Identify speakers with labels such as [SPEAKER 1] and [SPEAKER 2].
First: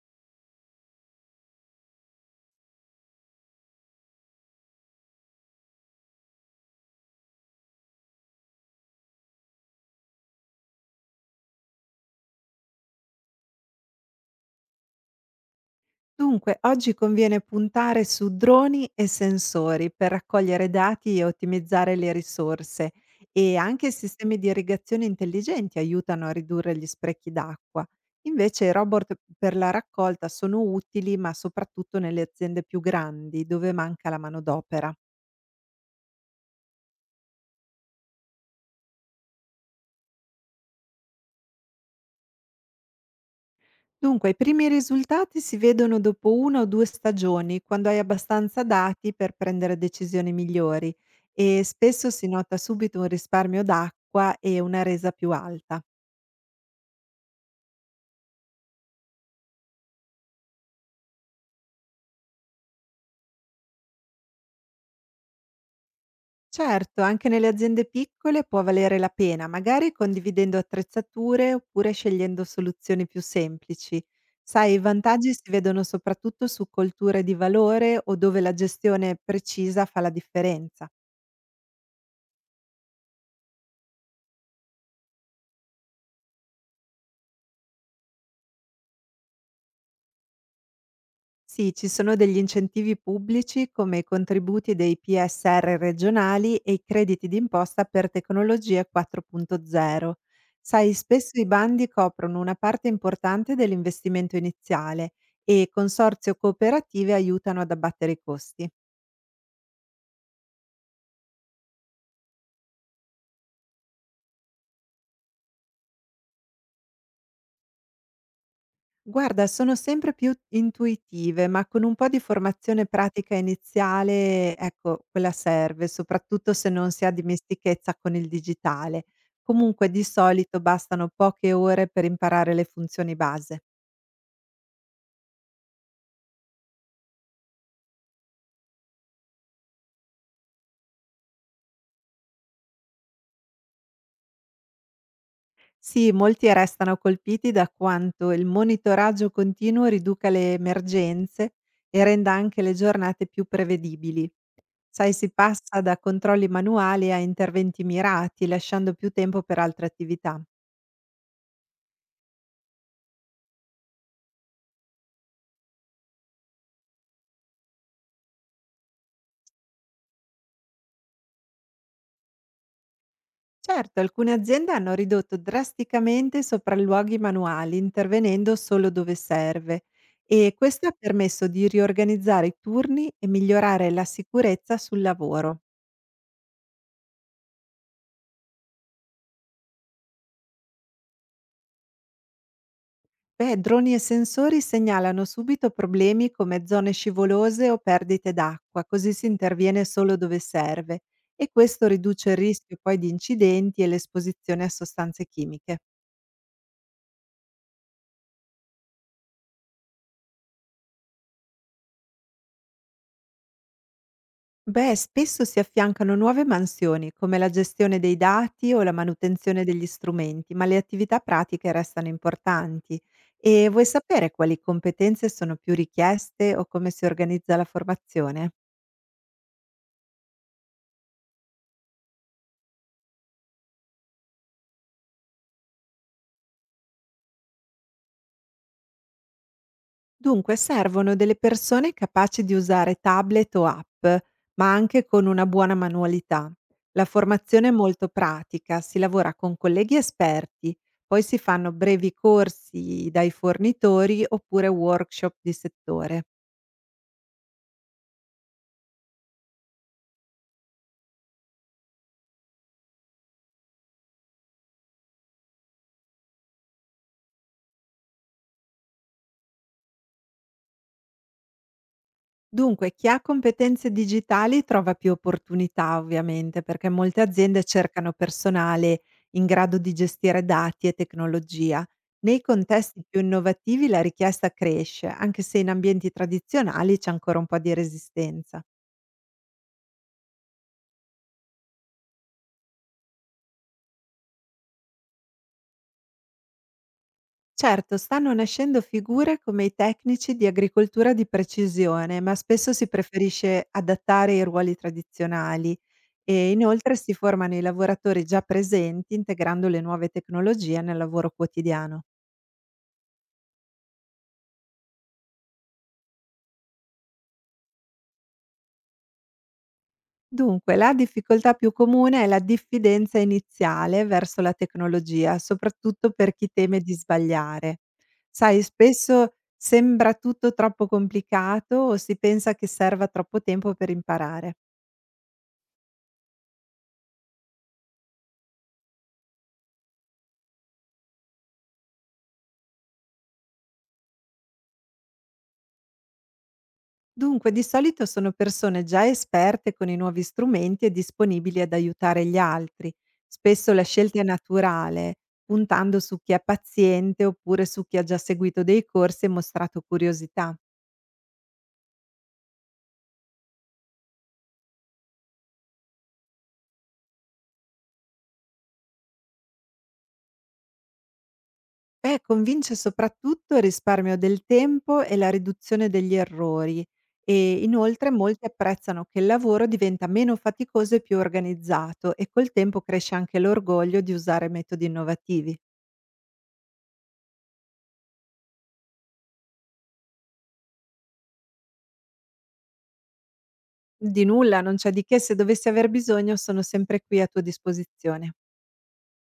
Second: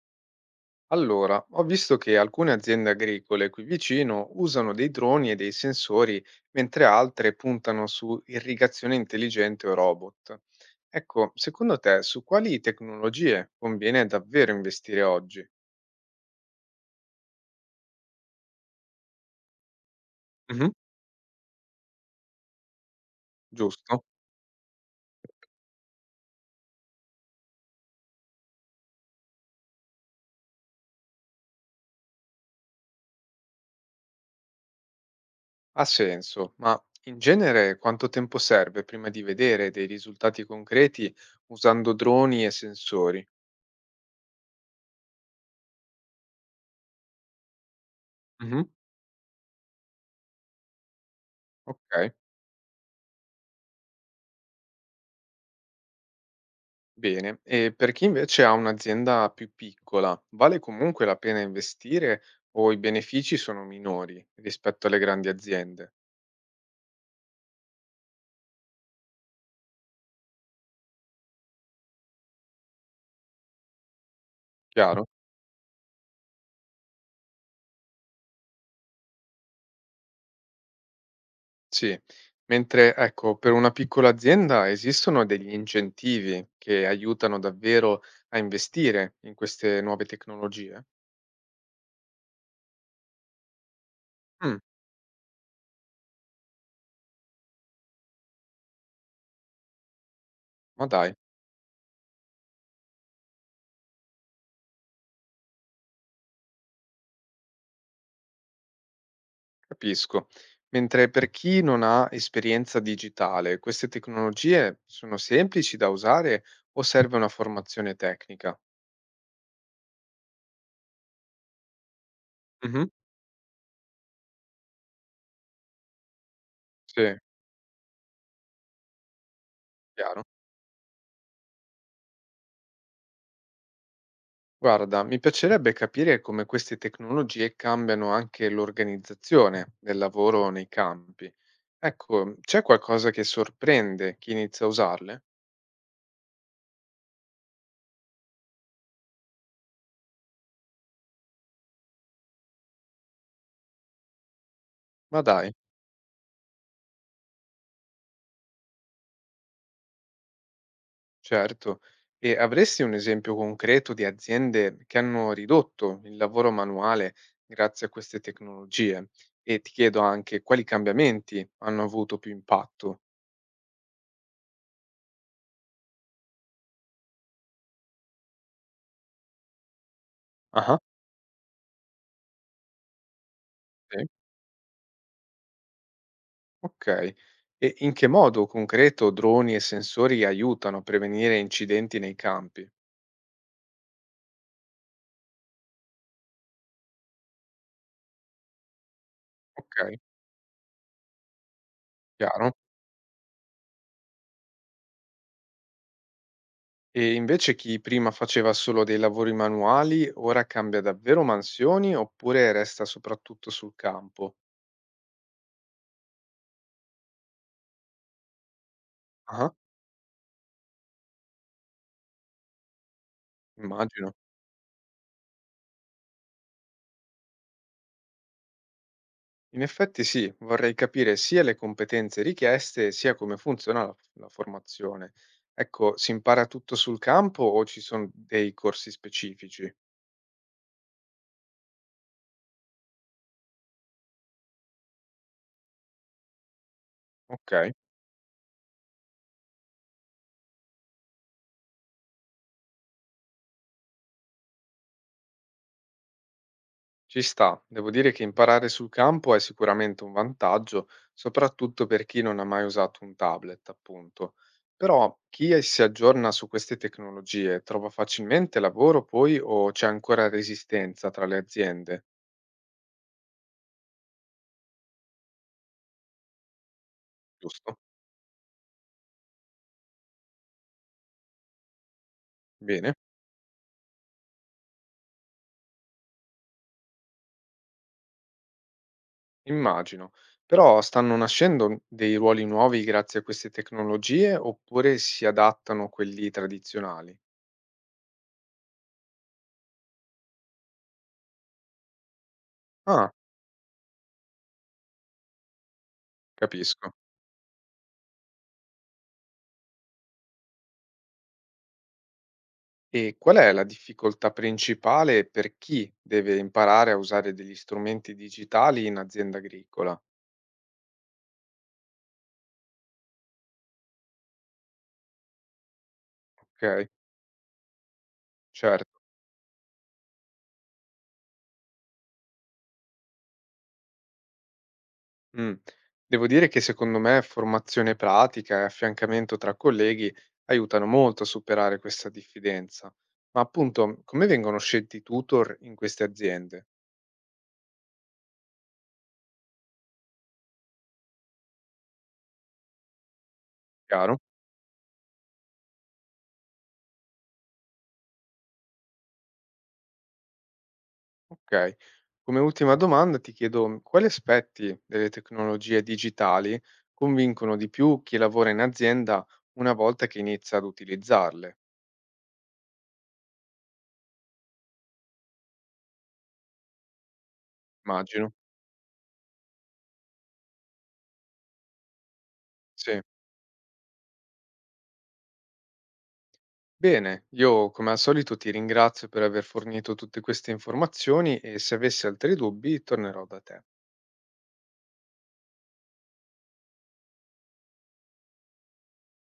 [SPEAKER 1] Allora, ho visto che alcune aziende agricole qui vicino usano dei droni e dei sensori, mentre altre puntano su irrigazione intelligente o robot. Ecco, secondo te, su quali tecnologie conviene davvero investire oggi?
[SPEAKER 2] Dunque, oggi conviene puntare su droni e sensori per raccogliere
[SPEAKER 1] Mhm.
[SPEAKER 2] dati e ottimizzare le risorse e anche
[SPEAKER 1] Giusto?
[SPEAKER 2] sistemi di irrigazione intelligenti aiutano a ridurre gli sprechi d'acqua. Invece i robot per la raccolta sono utili, ma soprattutto nelle aziende più grandi dove manca la manodopera.
[SPEAKER 1] Ha senso, ma in genere quanto tempo serve prima di vedere dei risultati concreti usando droni e sensori?
[SPEAKER 2] Dunque, i primi risultati si vedono dopo 1 o 2 stagioni, quando hai
[SPEAKER 1] Mhm.
[SPEAKER 2] abbastanza dati per prendere decisioni migliori e spesso
[SPEAKER 1] Ok.
[SPEAKER 2] si nota subito un risparmio d'acqua e una resa più alta.
[SPEAKER 1] Bene, e per chi invece ha un'azienda più piccola, vale comunque la pena investire o i benefici sono minori rispetto alle grandi aziende?
[SPEAKER 2] Certo, anche nelle aziende piccole può valere la pena, magari condividendo attrezzature oppure scegliendo soluzioni più semplici. Sai, i
[SPEAKER 1] Chiaro?
[SPEAKER 2] vantaggi si vedono soprattutto su colture di valore o dove la gestione precisa fa la differenza.
[SPEAKER 1] Sì. Mentre, ecco, per una piccola azienda esistono degli incentivi che aiutano davvero a investire in queste nuove tecnologie?
[SPEAKER 2] Sì, ci sono degli incentivi pubblici come i
[SPEAKER 1] Mm,
[SPEAKER 2] contributi dei PSR regionali e i crediti d'imposta per tecnologie 4.0.
[SPEAKER 1] ma
[SPEAKER 2] Sai,
[SPEAKER 1] dai,
[SPEAKER 2] spesso i bandi coprono una parte importante dell'investimento iniziale e consorzi o cooperative aiutano ad abbattere i costi.
[SPEAKER 1] capisco. Mentre per chi non ha esperienza digitale, queste tecnologie sono semplici da usare o serve una formazione tecnica?
[SPEAKER 2] Guarda, sono sempre più intuitive, ma con un po' di formazione
[SPEAKER 1] Mhm.
[SPEAKER 2] pratica iniziale, ecco, quella serve, soprattutto se non
[SPEAKER 1] Sì,
[SPEAKER 2] si ha dimestichezza con il digitale. Comunque, di
[SPEAKER 1] chiaro.
[SPEAKER 2] solito bastano poche ore per imparare le funzioni base.
[SPEAKER 1] Guarda, mi piacerebbe capire come queste tecnologie cambiano anche l'organizzazione del lavoro nei campi. Ecco, c'è qualcosa che sorprende chi inizia a usarle?
[SPEAKER 2] Sì, molti restano colpiti da quanto il monitoraggio continuo riduca le emergenze e renda anche le giornate più prevedibili. Sai,
[SPEAKER 1] Ma
[SPEAKER 2] si
[SPEAKER 1] dai,
[SPEAKER 2] passa da controlli manuali a interventi mirati, lasciando più tempo per altre attività.
[SPEAKER 1] certo. E avresti un esempio concreto di aziende che hanno ridotto il lavoro manuale grazie a queste tecnologie? E ti chiedo anche quali cambiamenti hanno avuto più impatto.
[SPEAKER 2] Certo, alcune aziende hanno ridotto drasticamente i sopralluoghi manuali, intervenendo solo dove serve e
[SPEAKER 1] Ah,
[SPEAKER 2] questo ha permesso di riorganizzare i turni e migliorare la
[SPEAKER 1] sì.
[SPEAKER 2] sicurezza sul lavoro.
[SPEAKER 1] Okay. E in che modo concreto droni e sensori aiutano a prevenire incidenti nei campi?
[SPEAKER 2] Beh, droni e sensori segnalano subito problemi come zone scivolose o perdite d'acqua, così si interviene
[SPEAKER 1] Okay,
[SPEAKER 2] solo dove serve e questo riduce il
[SPEAKER 1] chiaro.
[SPEAKER 2] rischio poi di incidenti e l'esposizione a sostanze chimiche.
[SPEAKER 1] E invece chi prima faceva solo dei lavori manuali, ora cambia davvero mansioni oppure resta soprattutto sul campo?
[SPEAKER 2] Beh, spesso si affiancano nuove mansioni, come la gestione dei dati o la
[SPEAKER 1] Ah-ah,
[SPEAKER 2] manutenzione degli strumenti, ma le attività pratiche restano importanti. E vuoi
[SPEAKER 1] immagino.
[SPEAKER 2] sapere quali competenze sono più richieste o come si organizza la formazione?
[SPEAKER 1] In effetti sì, vorrei capire sia le competenze richieste, sia come funziona la formazione. Ecco, si impara tutto sul campo o ci sono dei corsi specifici?
[SPEAKER 2] Dunque servono delle persone capaci di usare tablet o app, ma anche con una buona manualità. La formazione è
[SPEAKER 1] Okay.
[SPEAKER 2] molto pratica, si lavora con colleghi esperti, poi si fanno brevi corsi dai fornitori oppure workshop di settore.
[SPEAKER 1] Ci sta, devo dire che imparare sul campo è sicuramente un vantaggio, soprattutto per chi non ha mai usato un tablet, appunto. Però chi si aggiorna su queste tecnologie trova facilmente lavoro poi o c'è ancora resistenza tra le aziende?
[SPEAKER 2] Dunque, chi ha competenze digitali trova più opportunità ovviamente, perché molte aziende
[SPEAKER 1] Giusto?
[SPEAKER 2] cercano personale in grado di gestire dati e tecnologia. Nei
[SPEAKER 1] Bene,
[SPEAKER 2] contesti più innovativi la richiesta cresce, anche se in ambienti tradizionali c'è ancora un po' di resistenza.
[SPEAKER 1] immagino. Però stanno nascendo dei ruoli nuovi grazie a queste tecnologie oppure si adattano quelli tradizionali?
[SPEAKER 2] Certo, stanno nascendo figure come i tecnici di agricoltura di precisione, ma spesso si
[SPEAKER 1] Ah,
[SPEAKER 2] preferisce adattare i ruoli tradizionali. E
[SPEAKER 1] capisco.
[SPEAKER 2] inoltre si formano i lavoratori già presenti integrando le nuove tecnologie nel lavoro quotidiano.
[SPEAKER 1] E qual è la difficoltà principale per chi deve imparare a usare degli strumenti digitali in azienda agricola?
[SPEAKER 2] Dunque, la difficoltà più comune è la diffidenza iniziale verso la tecnologia, soprattutto per chi teme
[SPEAKER 1] Okay,
[SPEAKER 2] di sbagliare. Sai,
[SPEAKER 1] certo.
[SPEAKER 2] spesso sembra tutto troppo complicato o si pensa che serva troppo tempo per imparare.
[SPEAKER 1] Mh. Devo dire che secondo me formazione pratica e affiancamento tra colleghi aiutano molto a superare questa diffidenza. Ma appunto, come vengono scelti i tutor in queste aziende?
[SPEAKER 2] Dunque, di solito sono persone già esperte con i nuovi strumenti e disponibili ad aiutare gli altri. Spesso la
[SPEAKER 1] Chiaro?
[SPEAKER 2] scelta è naturale, puntando su chi è paziente oppure su chi ha già seguito dei corsi e mostrato curiosità.
[SPEAKER 1] Okay. Come ultima domanda ti chiedo quali aspetti delle tecnologie digitali convincono di più chi lavora in azienda una volta che inizia ad utilizzarle?
[SPEAKER 2] E convince soprattutto il risparmio del tempo e la riduzione degli errori. E inoltre
[SPEAKER 1] Immagino.
[SPEAKER 2] molti apprezzano che il lavoro diventa meno faticoso e più organizzato e col tempo
[SPEAKER 1] Sì.
[SPEAKER 2] cresce anche l'orgoglio di usare metodi innovativi.
[SPEAKER 1] Bene, io come al solito ti ringrazio per aver fornito tutte queste informazioni e se avessi altri dubbi tornerò da te.
[SPEAKER 2] Di nulla, non c'è di che, se dovessi aver bisogno sono sempre qui a tua disposizione.